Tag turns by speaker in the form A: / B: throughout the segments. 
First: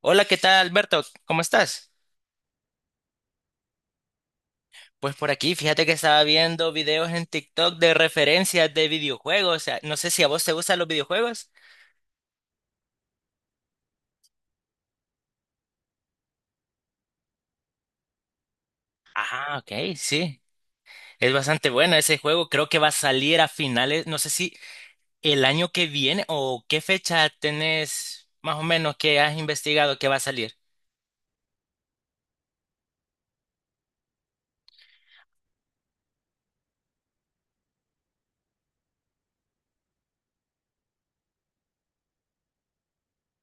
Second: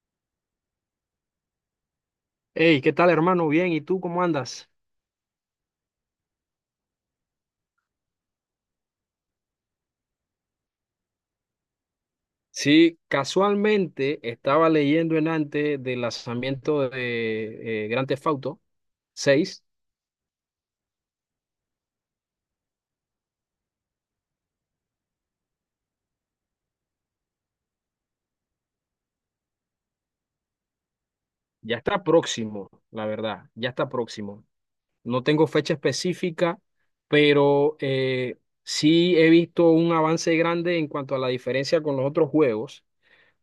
A: Hola, ¿qué tal, Alberto? ¿Cómo estás?
B: Hey, ¿qué tal, hermano? Bien, ¿y tú cómo andas?
A: Pues por aquí, fíjate que estaba viendo videos en TikTok de referencias de videojuegos. O sea, no sé si a vos te gustan los videojuegos.
B: Sí, casualmente estaba leyendo en antes del lanzamiento de Grand Theft Auto
A: Ah,
B: 6.
A: ok, sí. Es bastante bueno ese juego. Creo que va a salir a finales, no sé si el año que viene o qué fecha tenés más o menos que has investigado que va a salir.
B: Ya está próximo, la verdad, ya está próximo. No tengo fecha específica, pero sí he visto un avance grande en cuanto a la diferencia con los otros juegos,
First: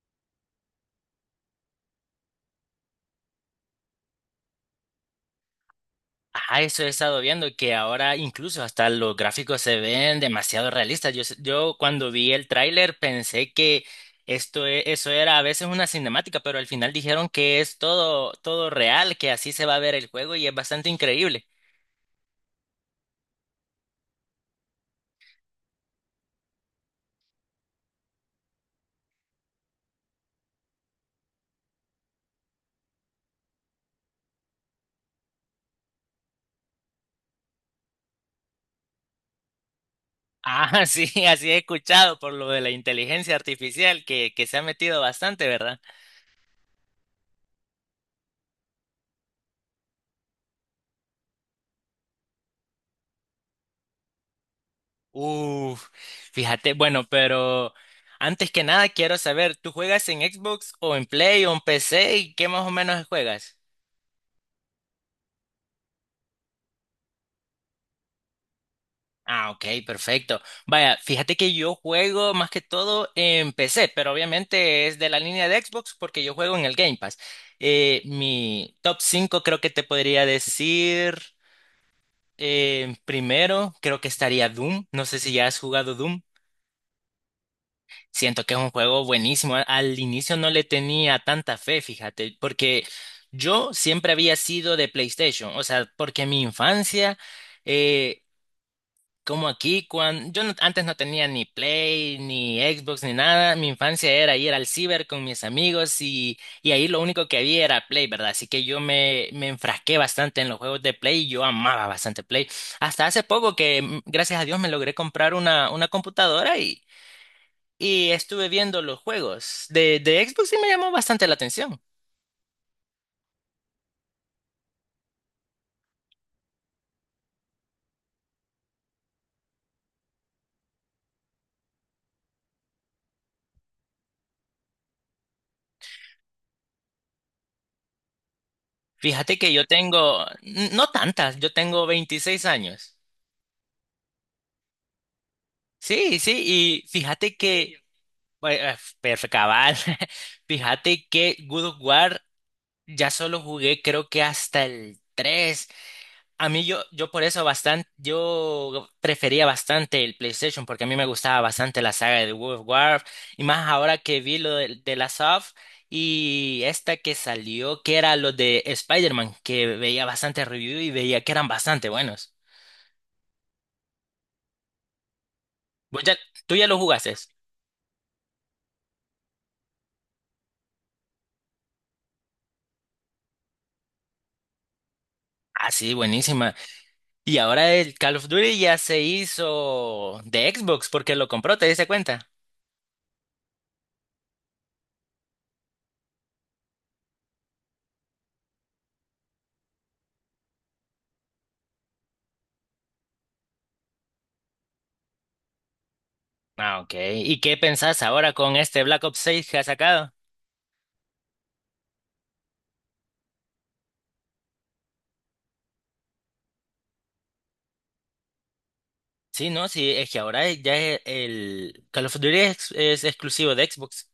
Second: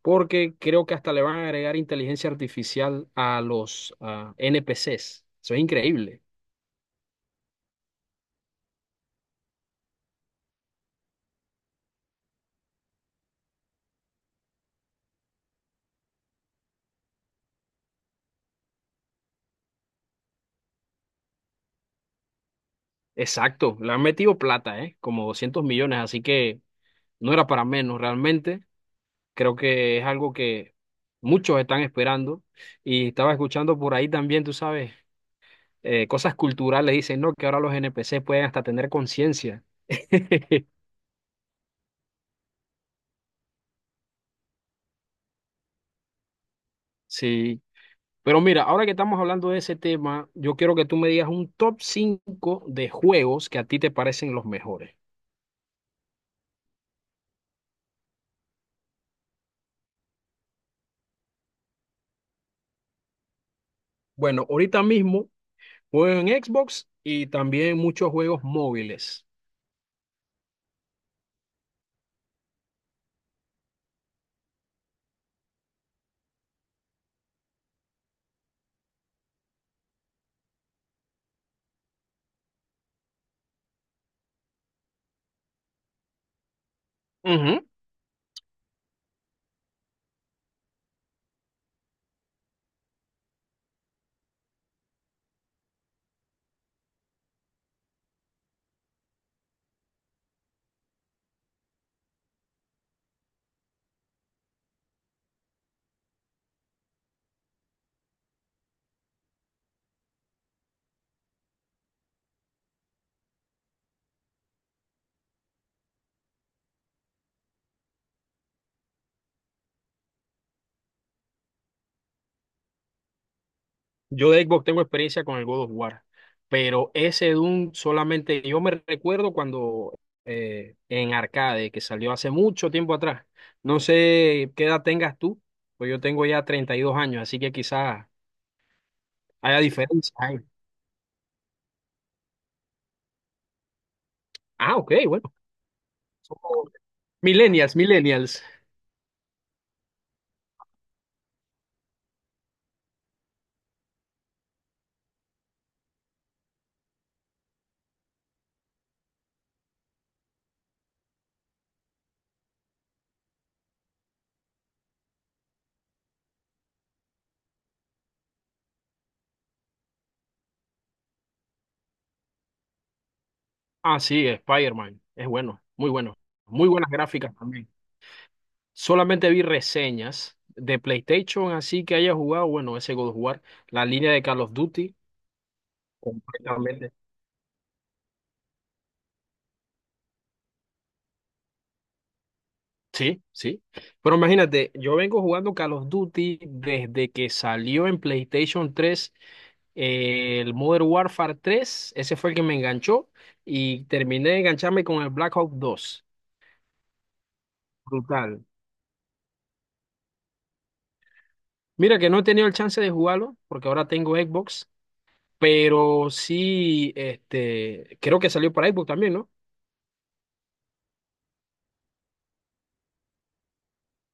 B: porque creo que hasta le van a agregar inteligencia artificial a los NPCs. Eso es increíble.
A: Ajá, eso he estado viendo, que ahora incluso hasta los gráficos se ven demasiado realistas. Yo, yo cuando vi el tráiler pensé que esto, eso era a veces una cinemática, pero al final dijeron que es todo real, que así se va a ver el juego y es bastante increíble.
B: Exacto, le han metido plata, ¿eh? Como 200 millones, así que no era para menos realmente. Creo que es algo que muchos están esperando. Y estaba escuchando por ahí también, tú sabes, cosas culturales. Dicen, no, que ahora los NPC pueden hasta tener conciencia.
A: Ah, sí, así he escuchado por lo de la inteligencia artificial que se ha metido bastante, ¿verdad?
B: Sí, pero mira, ahora que estamos hablando de ese tema, yo quiero que tú me digas un top 5 de juegos que a ti te parecen los mejores.
A: Uf, fíjate, bueno, pero antes que nada quiero saber, ¿tú juegas en Xbox o en Play o en PC y qué más o menos juegas?
B: Bueno, ahorita mismo juego en Xbox y también muchos juegos móviles.
A: Ah, ok, perfecto. Vaya, fíjate que yo juego más que todo en PC, pero obviamente es de la línea de Xbox porque yo juego en el Game Pass. Mi top 5, creo que te podría decir, primero creo que estaría Doom. No sé si ya has jugado Doom.
B: Ujú.
A: Siento que es un juego buenísimo. Al inicio no le tenía tanta fe, fíjate, porque yo siempre había sido de PlayStation, o sea, porque mi infancia... eh, Como aquí, cuando yo antes no tenía ni Play, ni Xbox, ni nada. Mi infancia era ir al ciber con mis amigos y ahí lo único que había era Play, ¿verdad? Así que me enfrasqué bastante en los juegos de Play y yo amaba bastante Play. Hasta hace poco que, gracias a Dios, me logré comprar una computadora y estuve viendo los juegos de Xbox y me llamó bastante la atención.
B: Yo de Xbox tengo experiencia con el God of War, pero ese Doom solamente yo me recuerdo cuando en arcade, que salió hace mucho tiempo atrás. No sé qué edad tengas tú, pues yo tengo ya 32 años, así que quizás
A: Fíjate que
B: haya
A: yo
B: diferencia
A: tengo,
B: ahí.
A: no tantas, yo tengo 26 años.
B: Ah, ok, bueno.
A: Sí,
B: Somos
A: sí, y fíjate que
B: Millennials, millennials.
A: pues, perfecto, cabal. Fíjate que Good of War ya solo jugué creo que hasta el tres. A mí yo por eso bastante, yo prefería bastante el PlayStation porque a mí me gustaba bastante la saga de God of War y más ahora que vi lo de la Soft y esta que salió que era lo de Spider-Man que veía bastante review y veía que eran bastante buenos.
B: Ah, sí, Spider-Man. Es bueno, muy
A: Vos ya-
B: bueno.
A: ¿Tú ya
B: Muy
A: lo
B: buenas
A: jugaste?
B: gráficas también. Solamente vi reseñas de PlayStation, así que haya jugado, bueno, ese God of War, la línea de Call of Duty.
A: Ah, sí, buenísima.
B: Completamente.
A: Y ahora el Call of Duty ya se hizo de Xbox porque lo compró, ¿te diste cuenta?
B: Sí, sí. Pero imagínate, yo vengo jugando Call of Duty desde que salió en PlayStation 3 el Modern Warfare 3. Ese fue el que me enganchó y terminé de engancharme con el Black Ops 2.
A: Ah, ok. ¿Y qué pensás ahora
B: Brutal.
A: con este Black Ops 6 que ha sacado?
B: Mira que no he tenido el chance de jugarlo porque ahora tengo Xbox, pero sí, este, creo que salió para Xbox también, ¿no?
A: Sí, no, sí, es que ahora ya el Call of Duty es exclusivo de Xbox.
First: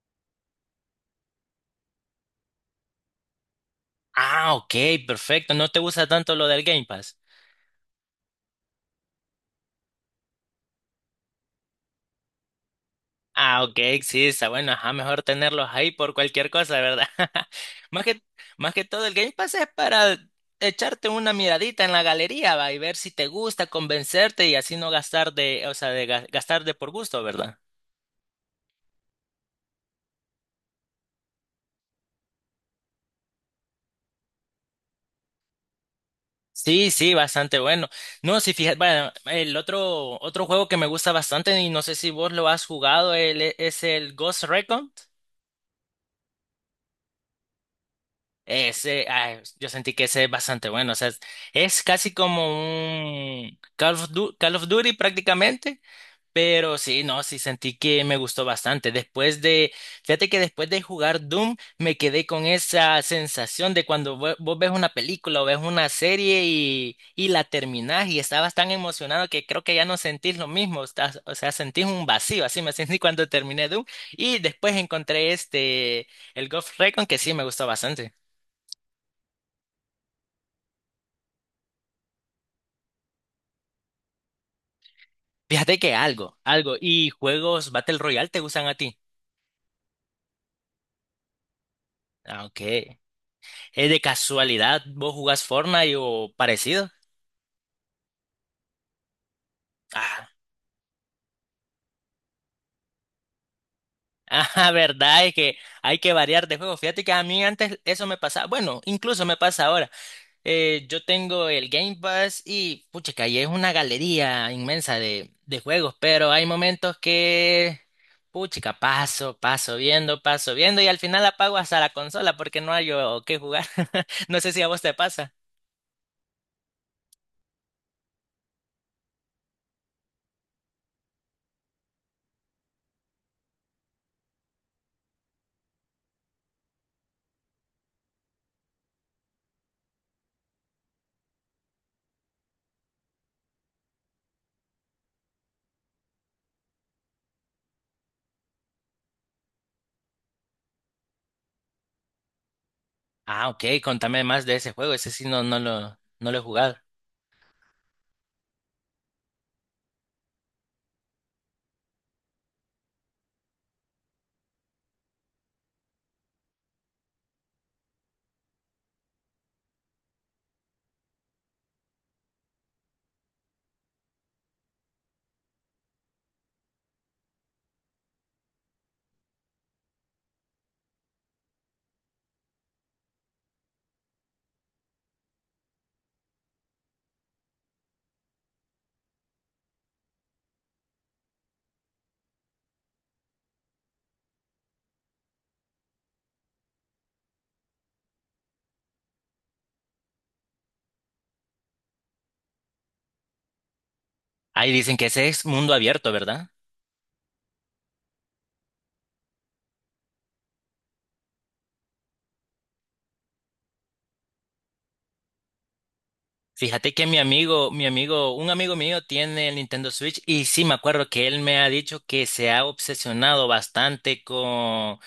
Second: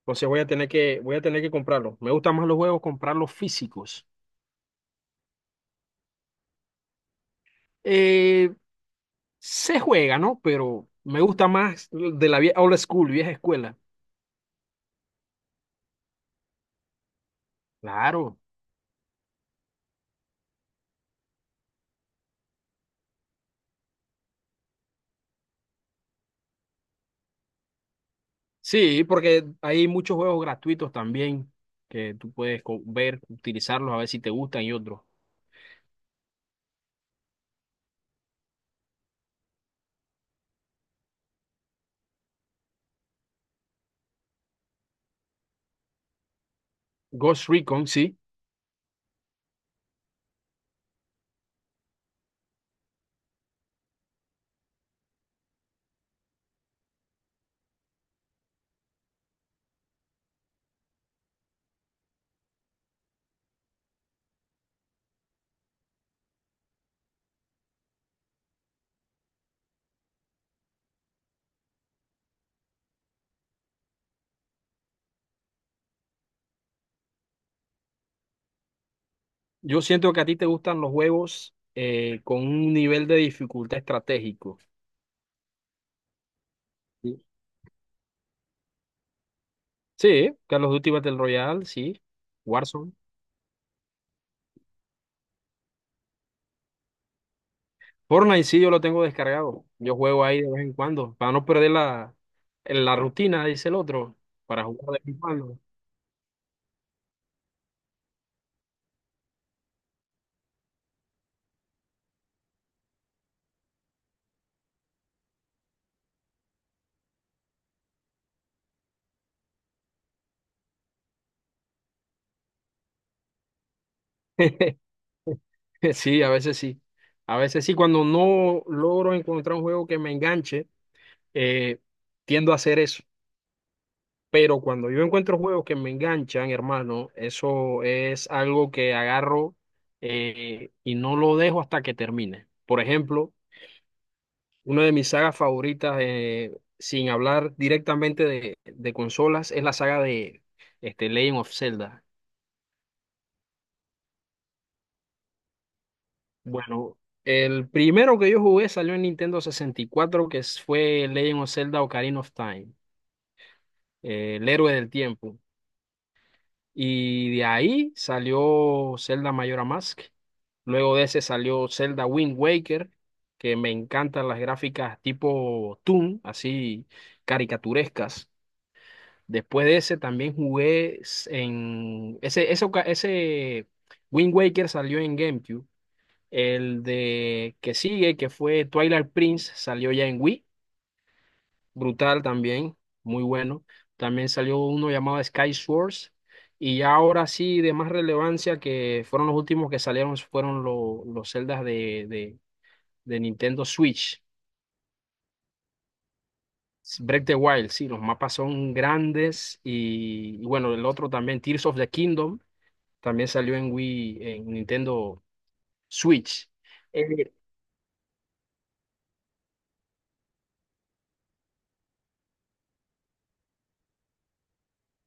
B: Entonces voy a tener que comprarlo. Me gustan más los juegos comprarlos físicos.
A: Ah, ok, perfecto. No te gusta tanto lo del Game Pass.
B: Eh, Se juega, ¿no? Pero me gusta más old school, vieja
A: Ah,
B: escuela.
A: ok, sí, está bueno, ajá, mejor tenerlos ahí por cualquier cosa, ¿verdad? Más
B: Claro.
A: más que todo, el Game Pass es para echarte una miradita en la galería, va, y ver si te gusta, convencerte y así no gastar de, o sea, de gastar de por gusto, ¿verdad?
B: Sí, porque hay muchos juegos gratuitos también que ver, utilizarlos, a ver si te gustan y otros.
A: Sí, sí, bastante bueno. No, si fijas, bueno, otro juego que me gusta bastante y no sé si vos lo has jugado, es el Ghost Recon.
B: Ghost Recon, sí.
A: Ese, ah, yo sentí que ese es bastante bueno. O sea, es casi como un Call of Duty prácticamente. Pero sí, no, sí sentí que me gustó bastante. Fíjate que después de jugar Doom, me quedé con esa sensación de cuando vos ves una película o ves una serie y la terminás y estabas tan emocionado que creo que ya no sentís lo mismo. O sea, sentís un vacío. Así me sentí cuando terminé Doom. Y después encontré este, el Ghost Recon, que sí me gustó bastante.
B: Yo siento que a ti te gustan los juegos con un nivel de dificultad estratégico.
A: Fíjate que algo, algo. ¿Y
B: Sí,
A: juegos Battle Royale te gustan a ti?
B: Sí, Call of Duty Battle Royale, sí.
A: Ah,
B: Warzone.
A: ok. ¿Es de casualidad vos jugás Fortnite o parecido?
B: Fortnite, sí, yo lo tengo descargado. Yo juego
A: Ah,
B: ahí de vez en cuando, para no perder la, la rutina, dice el otro, para
A: ah,
B: jugar de vez en
A: verdad, es que
B: cuando.
A: hay que variar de juego. Fíjate que a mí antes eso me pasaba. Bueno, incluso me pasa ahora. Yo tengo el Game Pass y, pucha, y es una galería inmensa de juegos, pero hay momentos que, pucha, paso viendo y al final apago hasta la consola porque no hay o qué jugar. No sé si a vos te pasa.
B: Sí, a veces sí. A veces sí, cuando no logro encontrar un juego que me enganche, eh, tiendo a hacer eso. Pero cuando yo encuentro juegos que me enganchan, hermano, eso es algo que agarro, y no lo dejo hasta que termine. Por ejemplo, una de mis sagas favoritas, sin hablar directamente de consolas, es la saga de este, Legend of Zelda.
A: Ah, ok, contame más de ese juego, ese sí no lo he jugado.
B: Bueno, el primero que yo jugué salió en Nintendo 64 fue Legend of Zelda Ocarina of Time, el héroe del tiempo. Y de ahí salió Zelda Majora Mask. Luego de ese salió Zelda Wind Waker, que me encantan las gráficas tipo Toon, así caricaturescas. Después de ese también jugué s- en... Ese, oca- ese Wind Waker salió en GameCube. El de que sigue, que fue Twilight Prince, salió ya en Wii, brutal también, muy bueno. También salió uno llamado Sky Swords. Y ya ahora sí, de más relevancia, que fueron los últimos que salieron, fueron los celdas de Nintendo Switch.
A: Ahí dicen que ese es mundo abierto, ¿verdad?
B: Break the Wild, sí, los mapas son grandes. Y bueno, el otro también, Tears of the Kingdom, también salió en Wii, en Nintendo Switch.
A: Fíjate que un amigo mío tiene el Nintendo Switch y sí me acuerdo que él me ha dicho que se ha obsesionado bastante con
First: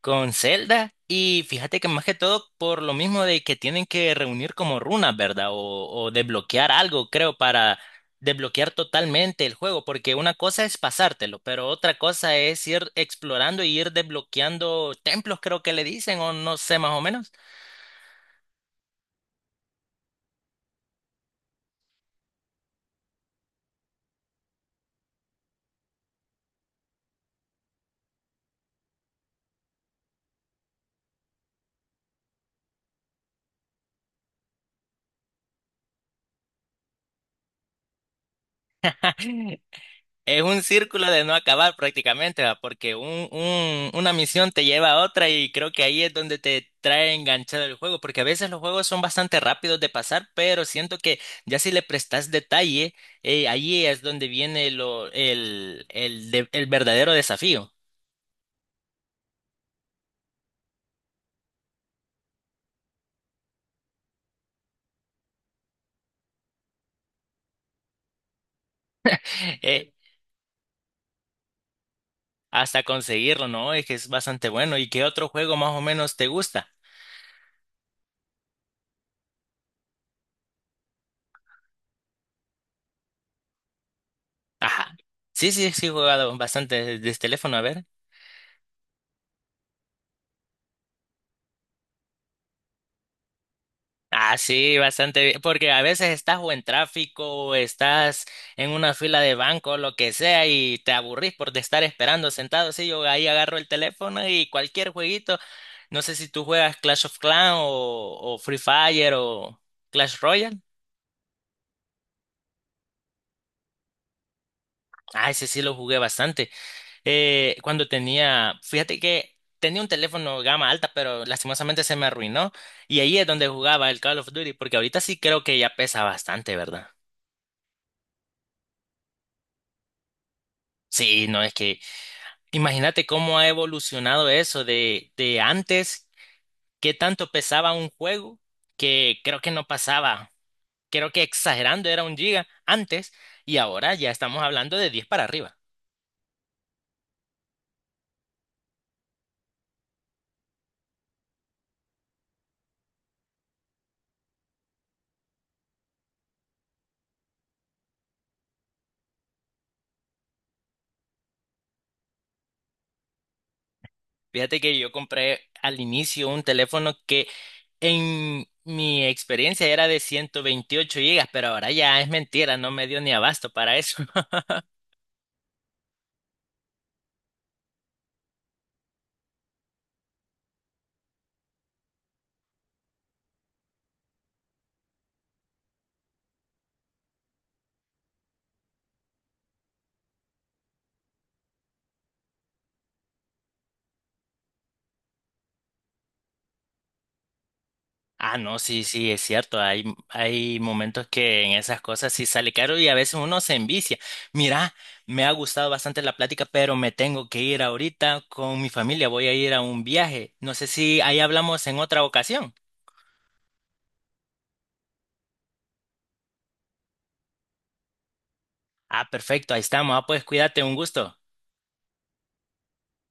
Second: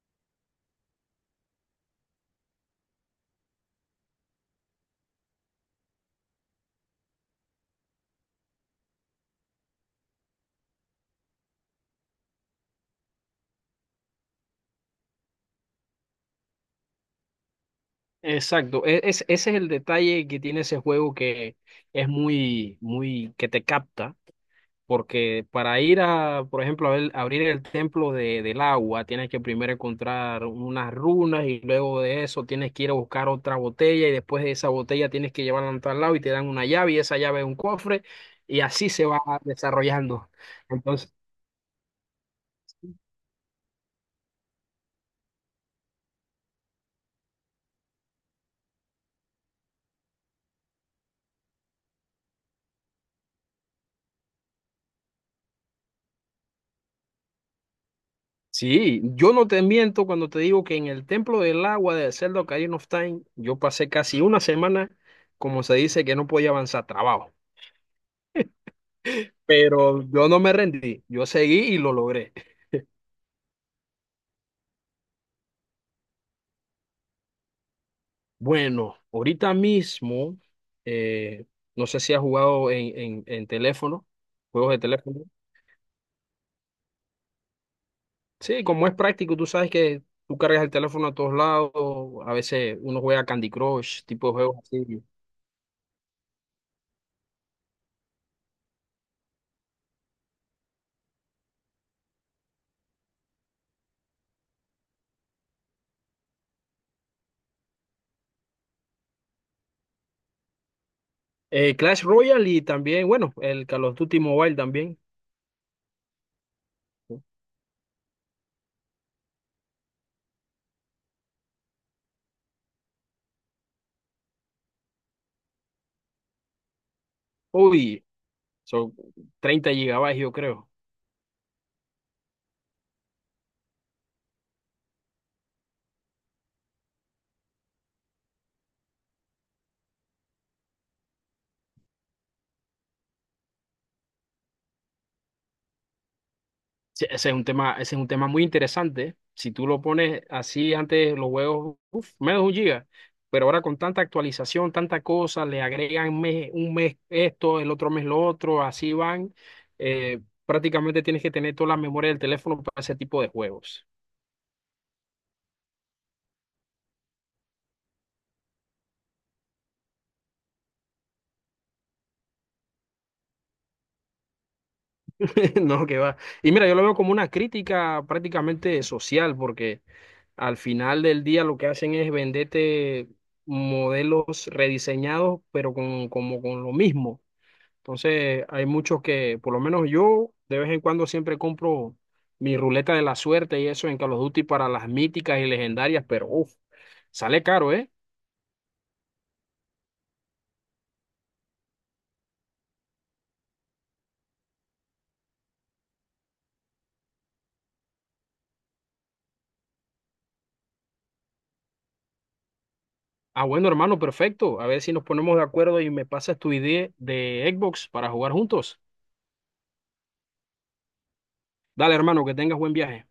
A: Con Zelda y fíjate que más que todo por lo mismo de que tienen que reunir como runas, ¿verdad? O desbloquear algo, creo, para desbloquear totalmente el juego, porque una cosa es pasártelo, pero otra cosa es ir explorando y ir desbloqueando templos, creo que le dicen, o no sé más o menos.
B: Exacto, es, ese es el detalle que tiene ese juego que es muy, muy, que te capta, porque para ir a, por ejemplo, abrir el templo del agua, tienes que primero encontrar unas runas y luego de eso tienes que ir a buscar otra botella y después de esa botella tienes que llevarla a tal lado y te dan una llave y esa llave es un cofre y así se va desarrollando.
A: Es un círculo de no acabar prácticamente, ¿va? Porque una misión te lleva a otra y creo que ahí es donde te trae enganchado el juego, porque a veces los juegos son bastante rápidos de pasar, pero siento que ya si le prestas detalle, ahí es donde viene lo, el, de- el verdadero desafío.
B: Sí, yo no te miento cuando te digo que en el Templo del Agua de Zelda Ocarina of Time, yo pasé casi una semana, como se dice, que no podía avanzar trabajo.
A: eh,
B: Pero yo no me rendí, yo seguí y lo logré.
A: hasta conseguirlo, ¿no? Es que es bastante bueno. ¿Y qué otro juego más o menos te gusta?
B: Bueno, ahorita mismo, eh, no sé si has jugado en teléfono, juegos de
A: Ajá.
B: teléfono.
A: Sí, sí, sí, he jugado bastante desde el teléfono, a ver.
B: Sí, como es práctico, tú sabes que tú cargas el teléfono a todos lados, a veces uno juega Candy Crush, tipo de
A: Ah,
B: juegos
A: sí,
B: así.
A: bastante bien, porque a veces estás o en tráfico o estás en una fila de banco, lo que sea, y te aburrís por de estar esperando sentado. Sí, yo ahí agarro el teléfono y cualquier jueguito, no sé si tú juegas Clash of Clans o Free Fire o Clash Royale.
B: Clash Royale y también, bueno, el Call of Duty Mobile también.
A: Ah, ese sí lo jugué bastante. Cuando tenía, fíjate que tenía un teléfono gama alta, pero lastimosamente se me arruinó y ahí es donde jugaba el Call of Duty, porque ahorita sí creo que ya pesa bastante, ¿verdad?
B: Uy, son 30 gigabytes, yo creo.
A: Sí, no es que imagínate cómo ha evolucionado eso de antes, qué tanto pesaba un juego que creo que no pasaba, creo que exagerando era un giga antes y ahora ya estamos hablando de 10 para arriba.
B: Sí, ese es un tema, ese es un tema muy interesante. Si tú lo pones así, antes los juegos, uf, menos de un giga. Pero ahora con tanta actualización, tanta cosa, le agregan un mes esto, el otro mes lo otro, así van. Eh, prácticamente tienes que tener toda la memoria del teléfono para ese tipo de juegos.
A: Fíjate que yo compré al inicio un teléfono que en mi experiencia era de 128 gigas, pero ahora ya es mentira, no me dio ni abasto para eso.
B: No, que va. Y mira, yo lo veo como una crítica prácticamente social, porque al final del día lo que hacen es venderte modelos rediseñados, pero con, como con lo mismo. Entonces, hay muchos que, por lo menos yo, de vez en cuando siempre compro mi ruleta de la suerte y eso en Call of Duty para las míticas y legendarias, pero uf, sale caro, ¿eh?
A: Ah, no, sí, sí, es cierto. Hay momentos que en esas cosas sí sale caro y a veces uno se envicia. Mira, me ha gustado bastante la plática, pero me tengo que ir ahorita con mi familia. Voy a ir a un viaje. No sé si ahí hablamos en otra ocasión.
B: Ah, bueno, hermano, perfecto. A ver si nos ponemos de acuerdo y me pasas tu idea de Xbox para jugar juntos.
A: Ah, perfecto, ahí estamos. Ah, pues cuídate, un gusto.
B: Dale, hermano, que tengas buen viaje.